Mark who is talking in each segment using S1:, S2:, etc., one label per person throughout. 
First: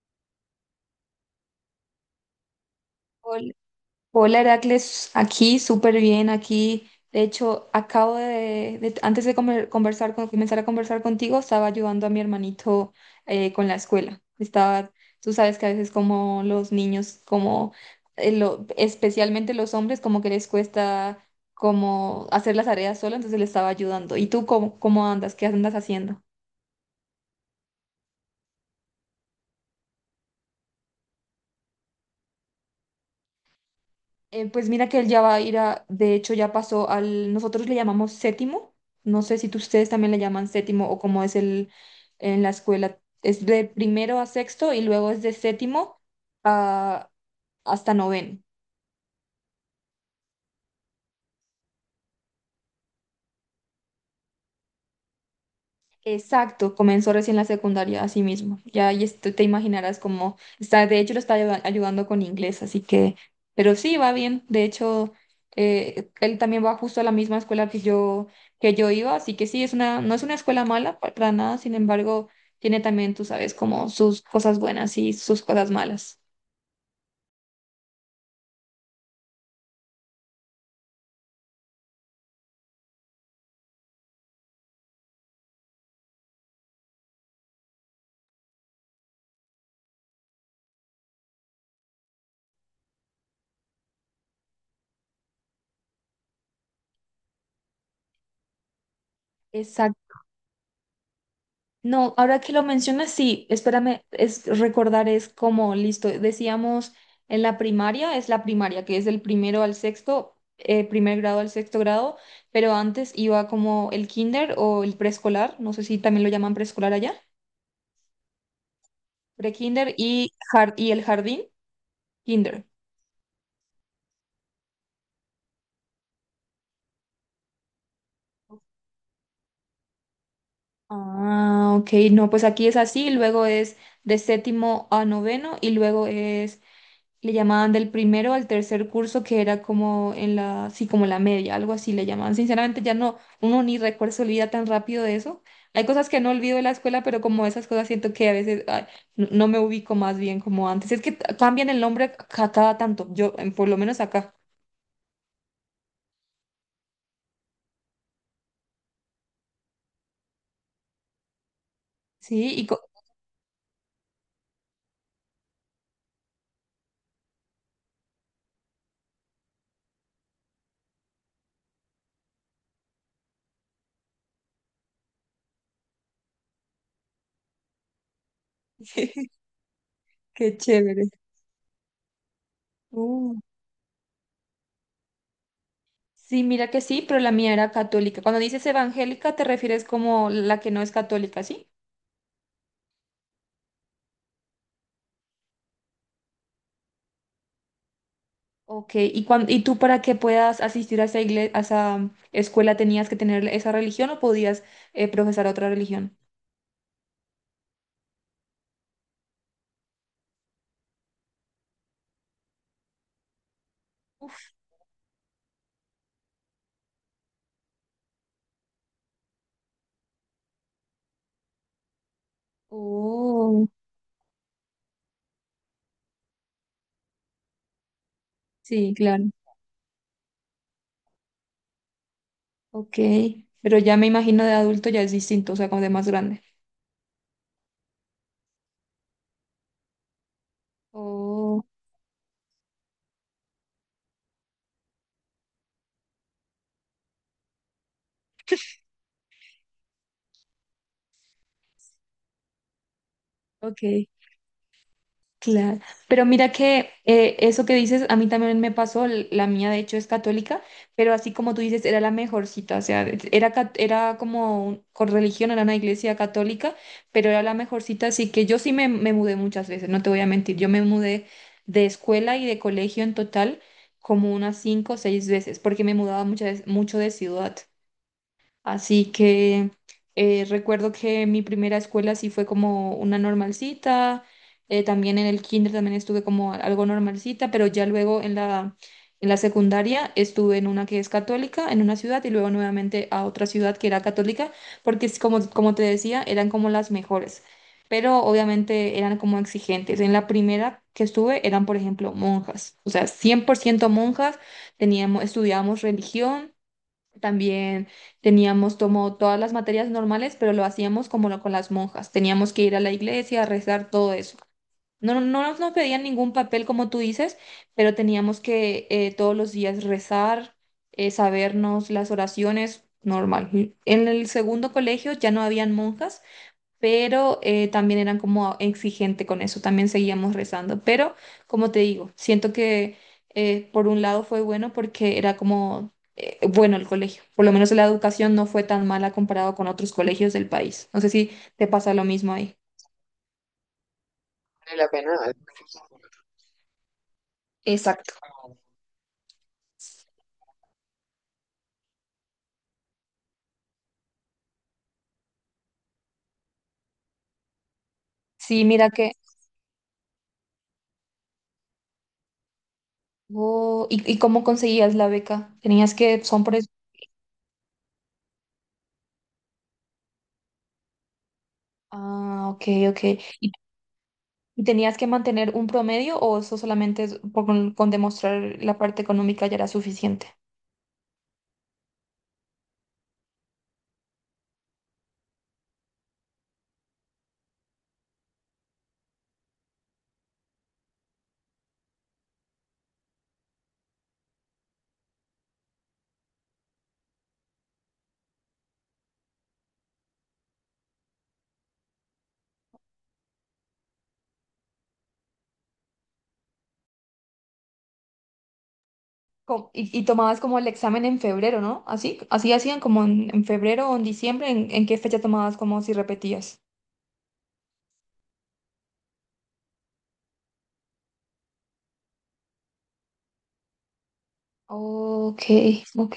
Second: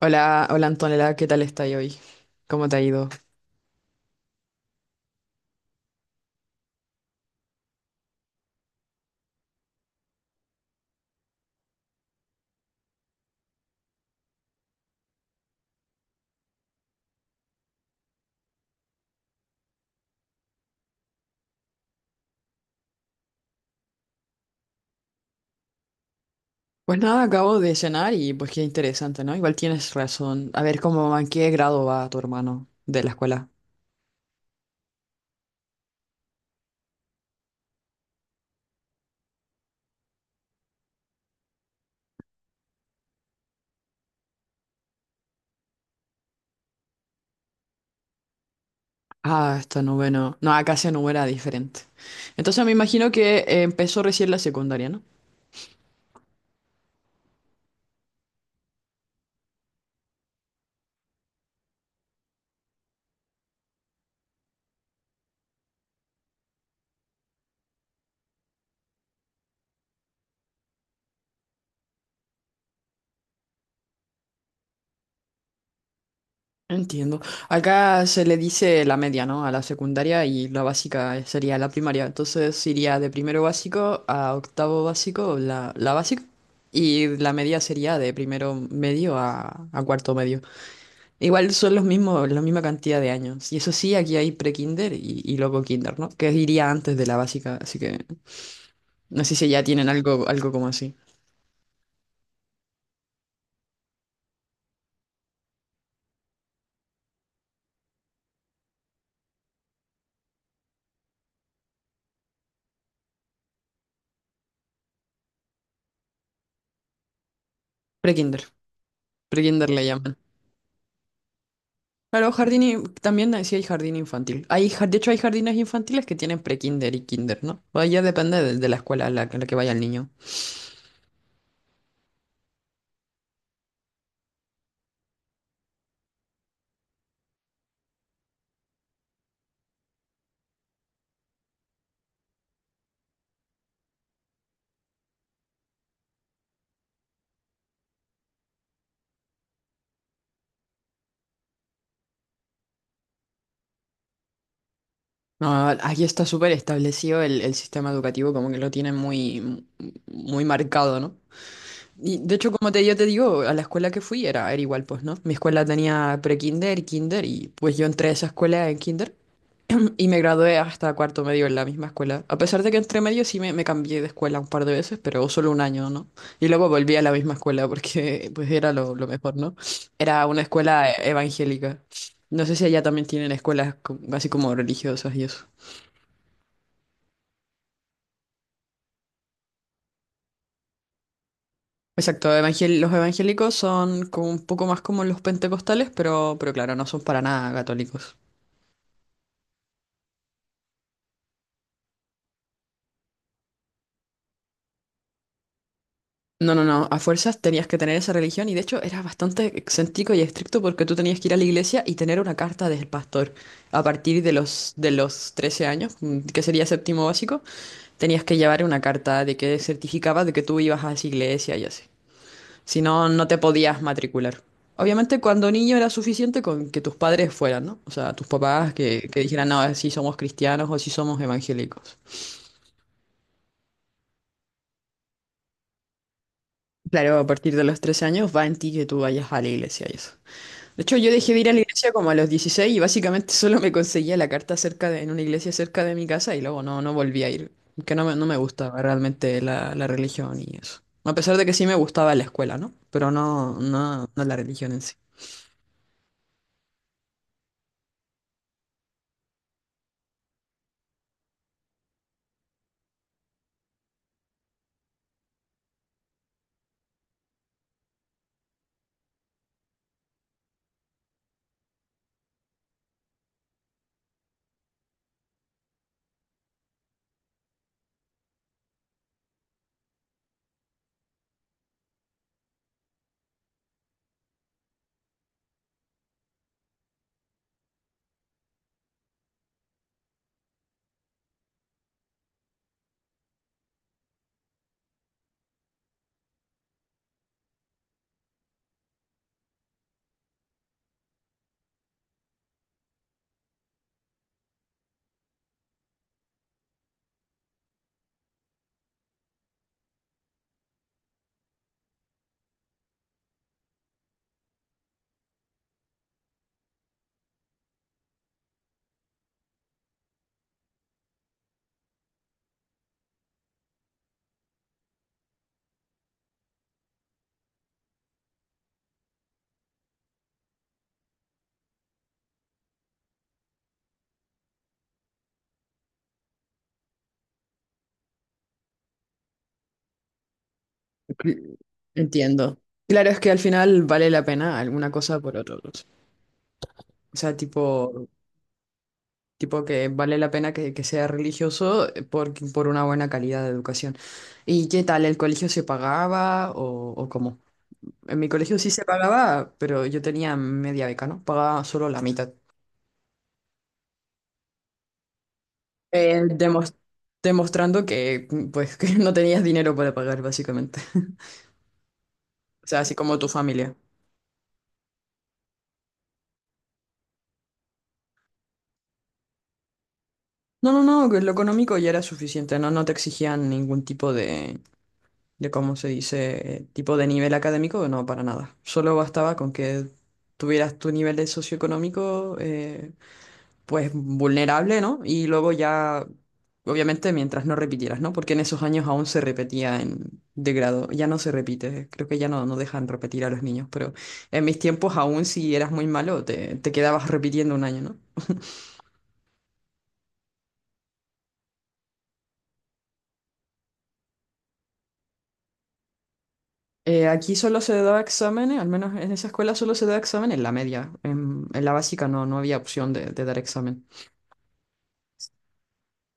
S1: Hola, hola Antonella, ¿qué tal estás hoy? ¿Cómo te ha ido?
S2: Hol- Hola Heracles, aquí súper bien, aquí. De hecho, antes de conversar comenzar a conversar contigo, estaba ayudando a mi hermanito con la escuela. Estaba, tú sabes que a veces como los niños, especialmente los hombres, como que les cuesta como hacer las tareas solo, entonces le estaba ayudando. ¿Y tú cómo andas? ¿Qué andas haciendo?
S1: Pues nada, acabo de cenar y pues qué interesante, ¿no? Igual tienes razón. A ver, ¿cómo, en qué grado va tu hermano de la escuela?
S2: Pues mira que él ya va a ir a, de hecho ya pasó nosotros le llamamos séptimo, no sé si ustedes también le llaman séptimo o cómo es el en la escuela, es de primero a sexto y luego es de séptimo a, hasta noveno.
S1: Ah, está noveno. No, acá se número era diferente. Entonces me imagino que empezó recién la secundaria, ¿no?
S2: Exacto, comenzó recién la secundaria, así mismo. Ya ahí te imaginarás cómo está, de hecho lo está ayudando con inglés, así que pero sí, va bien. De hecho, él también va justo a la misma escuela que yo, iba, así que sí, no es una escuela mala para nada, sin embargo, tiene también, tú sabes, como sus cosas buenas y sus cosas malas.
S1: Entiendo. Acá se le dice la media, ¿no? A la secundaria y la básica sería la primaria. Entonces iría de primero básico a octavo básico, la básica. Y la media sería de primero medio a cuarto medio. Igual son los mismos, la misma cantidad de años. Y eso sí, aquí hay pre-kinder y luego kinder, ¿no? Que iría antes de la básica. Así que no sé si ya tienen algo, algo como así.
S2: No, ahora que lo mencionas, sí, espérame, es recordar es como, listo, decíamos en la primaria, es la primaria, que es del primero al sexto, primer grado al sexto grado, pero antes iba como el kinder o el preescolar, no sé si también lo llaman preescolar allá,
S1: Pre-kinder. Pre-kinder le
S2: prekinder
S1: llaman.
S2: y, y el jardín,
S1: Claro, jardín,
S2: kinder.
S1: in- también decía hay jardín infantil. Hay, ja- de hecho, hay jardines infantiles que tienen pre-kinder y kinder, ¿no? O ya depende de la escuela a la que vaya el niño.
S2: Ah, ok, no, pues aquí es así, luego es de séptimo a noveno y luego es le llamaban del primero al tercer curso, que era como en la, sí, como la media, algo así le llamaban. Sinceramente, ya no, uno ni recuerda, se olvida tan rápido de eso. Hay cosas que no olvido de la escuela, pero como esas cosas siento que a veces ay, no me ubico más bien como antes. Es que cambian el nombre a cada tanto, yo, por lo menos acá.
S1: No, aquí está súper establecido el sistema educativo, como que lo tienen muy marcado, ¿no? Y de hecho,
S2: Sí.
S1: como te, yo te digo, a la escuela que fui era, era igual, pues, ¿no? Mi escuela tenía pre-kinder, kinder, y pues yo entré a esa escuela en kinder. Y me gradué hasta cuarto medio en la misma escuela. A pesar de que entre medio sí me cambié de escuela un par de veces, pero solo un año, ¿no? Y luego volví a la misma escuela porque pues era lo mejor, ¿no? Era una
S2: Qué
S1: escuela
S2: chévere.
S1: evangélica. No sé si allá también tienen
S2: Uh,
S1: escuelas co- así como religiosas y eso.
S2: Sí, mira que sí, pero la mía era católica. Cuando dices evangélica, te refieres como la que no es católica, ¿sí?
S1: Exacto, evangel- los evangélicos son como un poco más como los pentecostales, pero claro, no son para nada católicos.
S2: Ok, ¿Y tú para que puedas asistir a esa, a esa escuela tenías que tener esa religión o podías profesar otra religión?
S1: No, no, no, a fuerzas tenías que tener esa religión y de hecho era bastante excéntrico y estricto porque tú tenías que ir a la iglesia y tener una carta del pastor. A partir
S2: Uf.
S1: de los 13 años, que sería séptimo básico, tenías que llevar una carta de que certificaba de que tú ibas a esa iglesia y así. Si no, no te
S2: Oh,
S1: podías matricular. Obviamente cuando niño era suficiente con que tus padres fueran, ¿no? O sea, tus papás
S2: sí,
S1: que
S2: claro.
S1: dijeran, no, si somos cristianos o si somos evangélicos.
S2: Ok, pero ya me imagino de adulto ya es distinto, o sea, como de más grande.
S1: Claro, a partir de los 13 años va en ti que tú vayas a la iglesia y eso. De hecho, yo dejé de ir a la
S2: Oh,
S1: iglesia como a los 16 y básicamente solo me conseguía la carta cerca de, en una iglesia cerca de mi casa y luego no, no volví a ir. Que no me, no me gustaba realmente la religión y eso. A pesar de que sí me gustaba la escuela, ¿no? Pero no,
S2: ok.
S1: no, no la religión en sí.
S2: Claro, pero mira que eso que dices, a mí también me pasó, la mía de hecho es católica, pero así como tú dices, era la mejor cita, o sea, era, cat- era como un- con religión, era una iglesia católica, pero era la mejor cita, así que yo sí me mudé muchas veces, no te voy a mentir, yo me mudé de escuela y de colegio en total como unas cinco o seis veces, porque me mudaba muchas mucho de ciudad. Así que recuerdo que mi primera escuela sí fue como una normalcita, también en el kinder también estuve como algo normalcita, pero ya luego en la secundaria estuve en una que es católica, en una ciudad y luego nuevamente a otra ciudad que era católica, porque es como, como te decía, eran como las mejores, pero obviamente eran como exigentes. En la primera que estuve eran, por ejemplo, monjas, o sea, 100% monjas, teníamos, estudiábamos religión también teníamos como todas las materias normales, pero lo hacíamos como lo con las monjas. Teníamos que ir a la iglesia a rezar todo eso. No, no, no nos pedían ningún papel, como tú dices, pero teníamos que todos los días rezar, sabernos las oraciones, normal. En el segundo colegio ya no habían monjas pero también eran como exigente con eso, también seguíamos rezando. Pero, como te digo, siento que por un lado fue bueno porque era como bueno el colegio, por lo menos la educación no fue tan mala comparado con otros colegios del país. No sé si
S1: Cl-
S2: te pasa lo mismo ahí.
S1: Entiendo. Claro, es que al final vale la pena alguna cosa por otra. Cosa. O sea, tipo,
S2: Exacto.
S1: tipo que vale la pena que sea religioso por una buena calidad de educación. ¿Y qué tal? ¿El colegio se pagaba o cómo? En mi colegio
S2: Sí,
S1: sí se
S2: mira que...
S1: pagaba, pero yo tenía media beca, ¿no? Pagaba solo la mitad.
S2: Oh, y cómo conseguías la beca? ¿Tenías
S1: Eh,
S2: que... son por...
S1: demos- demostrando que, pues, que no tenías dinero para pagar, básicamente.
S2: Ah, ok,
S1: O sea, así
S2: ok.
S1: como tu
S2: ¿Y,
S1: familia.
S2: y tenías que mantener un promedio o eso solamente es con demostrar la parte económica ya era suficiente?
S1: No, no, no, que lo económico ya era suficiente, ¿no? No te exigían ningún tipo de, ¿cómo se dice? Tipo de nivel académico, no, para nada. Solo bastaba con que tuvieras tu nivel de socioeconómico, pues vulnerable, ¿no? Y luego ya, obviamente, mientras no repitieras, ¿no? Porque en esos años aún se repetía en, de grado, ya no se repite, creo que ya no, no dejan repetir a los niños, pero en mis tiempos aún si eras muy malo te, te quedabas repitiendo un año, ¿no?
S2: Y tomabas como el examen en febrero, ¿no? Así, así hacían como en febrero o en diciembre, ¿en qué fecha tomabas como si repetías?
S1: Aquí solo se daba exámenes, al menos en esa escuela solo se daba examen en la media, en la básica no, no había opción de dar examen.
S2: Ok, ok.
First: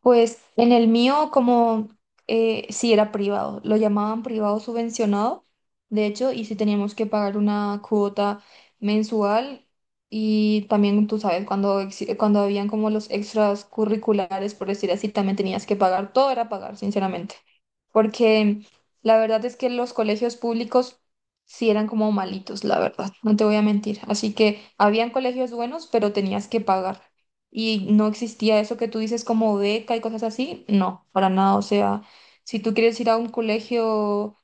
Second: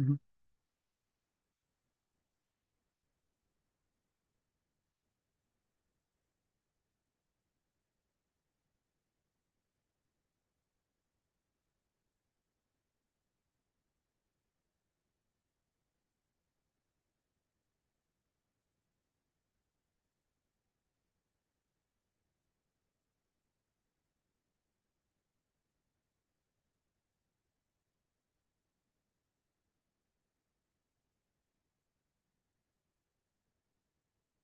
S2: Pues en el mío, como sí era privado, lo llamaban privado subvencionado, de hecho, y sí teníamos que pagar una cuota mensual y también, tú sabes, cuando, cuando habían como los extras curriculares, por decir así, también tenías que pagar, todo era pagar, sinceramente, porque la verdad es que los colegios públicos sí eran como malitos, la verdad, no te voy a mentir. Así que habían colegios buenos, pero tenías que pagar. Y no existía eso que tú dices como beca y cosas así. No, para nada. O sea, si tú quieres ir a un colegio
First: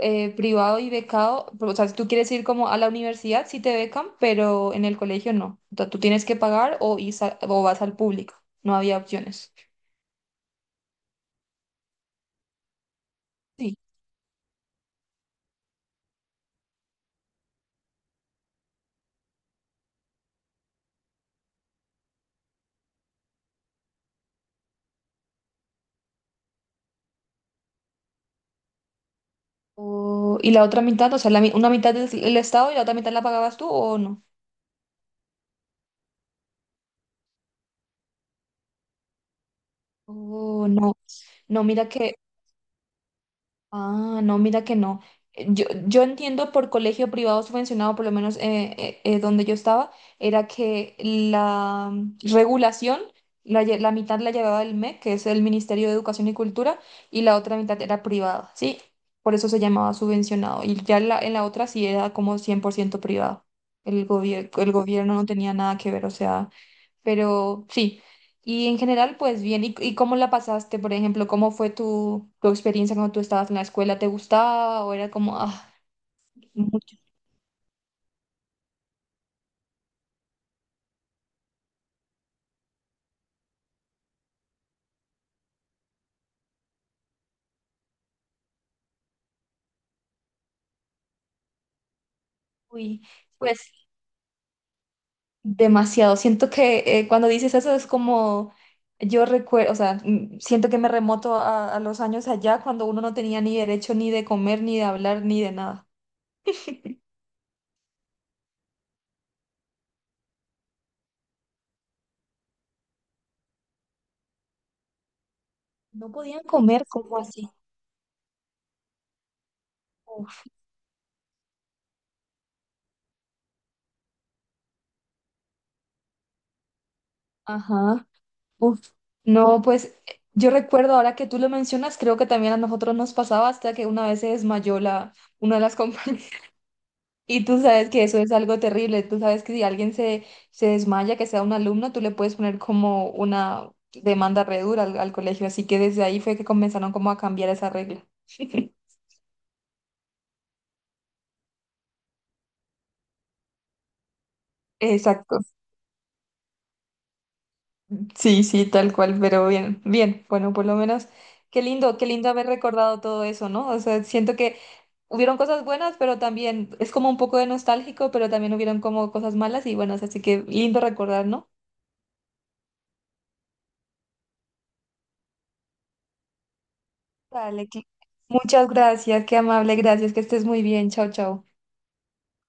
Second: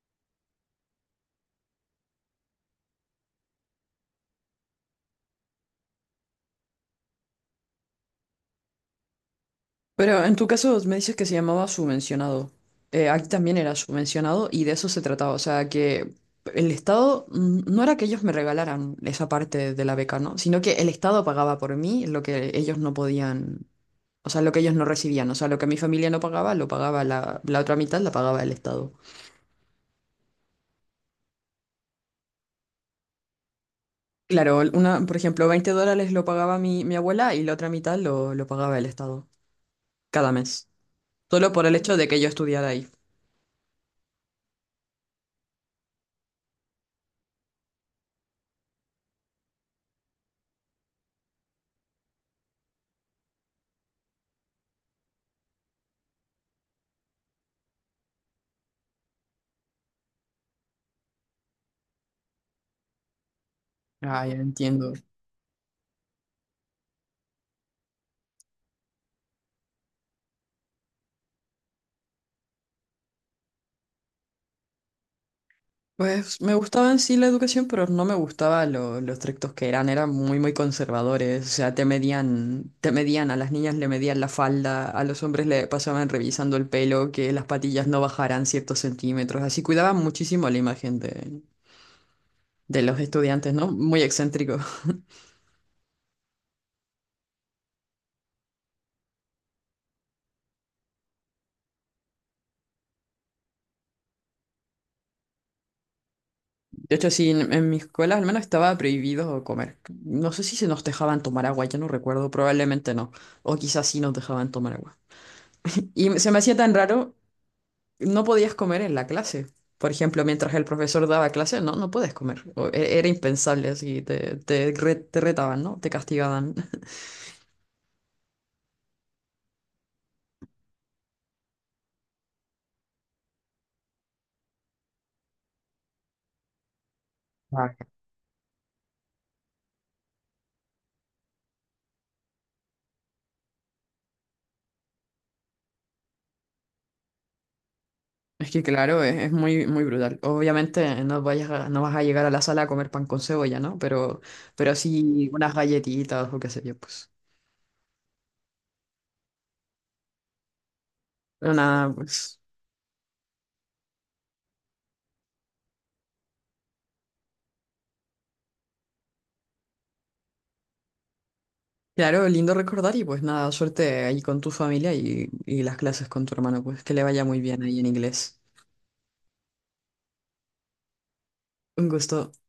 S2: privado y becado, o sea, si tú quieres ir como a la universidad, sí te becan, pero en el colegio no. O sea, tú tienes que pagar o, ir o vas al público. No había opciones.
S1: Pero en tu caso me dices que se llamaba subvencionado. Aquí también era
S2: Sí.
S1: subvencionado y de eso se trataba. O sea, que el Estado no era que ellos me regalaran esa parte de la beca, ¿no? Sino que el Estado pagaba por mí lo que ellos no podían, o sea, lo que ellos no recibían. O sea, lo que mi familia no pagaba, lo pagaba la otra mitad, la pagaba el Estado.
S2: Y la otra mitad, o sea, la una mitad del, el Estado y la otra mitad la pagabas tú o no.
S1: Claro, una, por ejemplo, 20 dólares lo pagaba mi, mi abuela y la otra mitad lo pagaba el Estado cada
S2: Oh,
S1: mes.
S2: no.
S1: Solo
S2: No,
S1: por el
S2: mira
S1: hecho de
S2: que
S1: que yo estudiara ahí.
S2: Ah, no, mira que no. Yo entiendo por colegio privado subvencionado, por lo menos donde yo estaba, era que la regulación, la mitad la llevaba el MEC, que es el Ministerio de Educación y Cultura, y la otra mitad era privada, ¿sí? Por eso se llamaba subvencionado. Y ya en la otra sí era como 100% privado.
S1: Ah, ya
S2: El
S1: entiendo.
S2: gobierno no tenía nada que ver, o sea, pero sí. Y en general, pues bien, ¿y, cómo la pasaste? Por ejemplo, ¿cómo fue tu experiencia cuando tú estabas en la escuela? ¿Te gustaba o era como, ah,
S1: Pues me gustaba
S2: mucho,
S1: en sí la educación, pero no me gustaba lo estrictos que eran, eran muy muy conservadores, o sea, te medían, a las niñas le medían la falda, a los hombres le pasaban revisando el pelo, que las patillas no bajaran ciertos centímetros, así cuidaban muchísimo la imagen de los
S2: uy,
S1: estudiantes,
S2: pues
S1: ¿no? Muy excéntrico.
S2: demasiado? Siento que cuando dices eso es como, yo recuerdo, o sea, siento que me remoto a los años allá cuando uno no tenía ni derecho ni de comer, ni de hablar, ni de nada.
S1: De hecho, sí, en mi escuela al menos estaba prohibido comer. No sé si se nos dejaban tomar agua, ya no recuerdo, probablemente no, o quizás sí nos dejaban tomar agua.
S2: ¿No
S1: Y se me
S2: podían
S1: hacía tan
S2: comer,
S1: raro
S2: como así?
S1: no podías comer en la clase. Por ejemplo,
S2: Uf,
S1: mientras el profesor daba clase, no, no puedes comer. O e- Era impensable, así te, te re- te retaban, ¿no? Te castigaban.
S2: ajá. Uf, no, pues yo recuerdo ahora que tú lo mencionas, creo que también a nosotros nos pasaba hasta que una vez se desmayó una de las compañeras. Y tú
S1: Ah,
S2: sabes que eso es algo terrible. Tú sabes que si alguien se desmaya, que sea un alumno, tú le puedes poner como una demanda re dura al colegio. Así que desde ahí fue que comenzaron como a cambiar esa regla.
S1: es que claro, es muy, muy brutal. Obviamente no vayas a- no vas a llegar a la sala a comer pan con cebolla, ¿no? Pero sí
S2: Exacto.
S1: unas galletitas o qué sé yo, pues.
S2: Sí, sí, tal cual, pero bien, bien. Bueno, por lo menos,
S1: Pero nada,
S2: qué lindo
S1: pues.
S2: haber recordado todo eso, ¿no? O sea, siento que hubieron cosas buenas, pero también es como un poco de nostálgico, pero también hubieron como cosas malas y buenas, así que lindo recordar, ¿no?
S1: Claro, lindo recordar y pues nada, suerte ahí con tu familia y las clases con tu hermano, pues que le vaya muy bien
S2: Dale,
S1: ahí en inglés.
S2: muchas gracias, qué amable, gracias, que estés muy bien, chao, chao.
S1: Un gusto.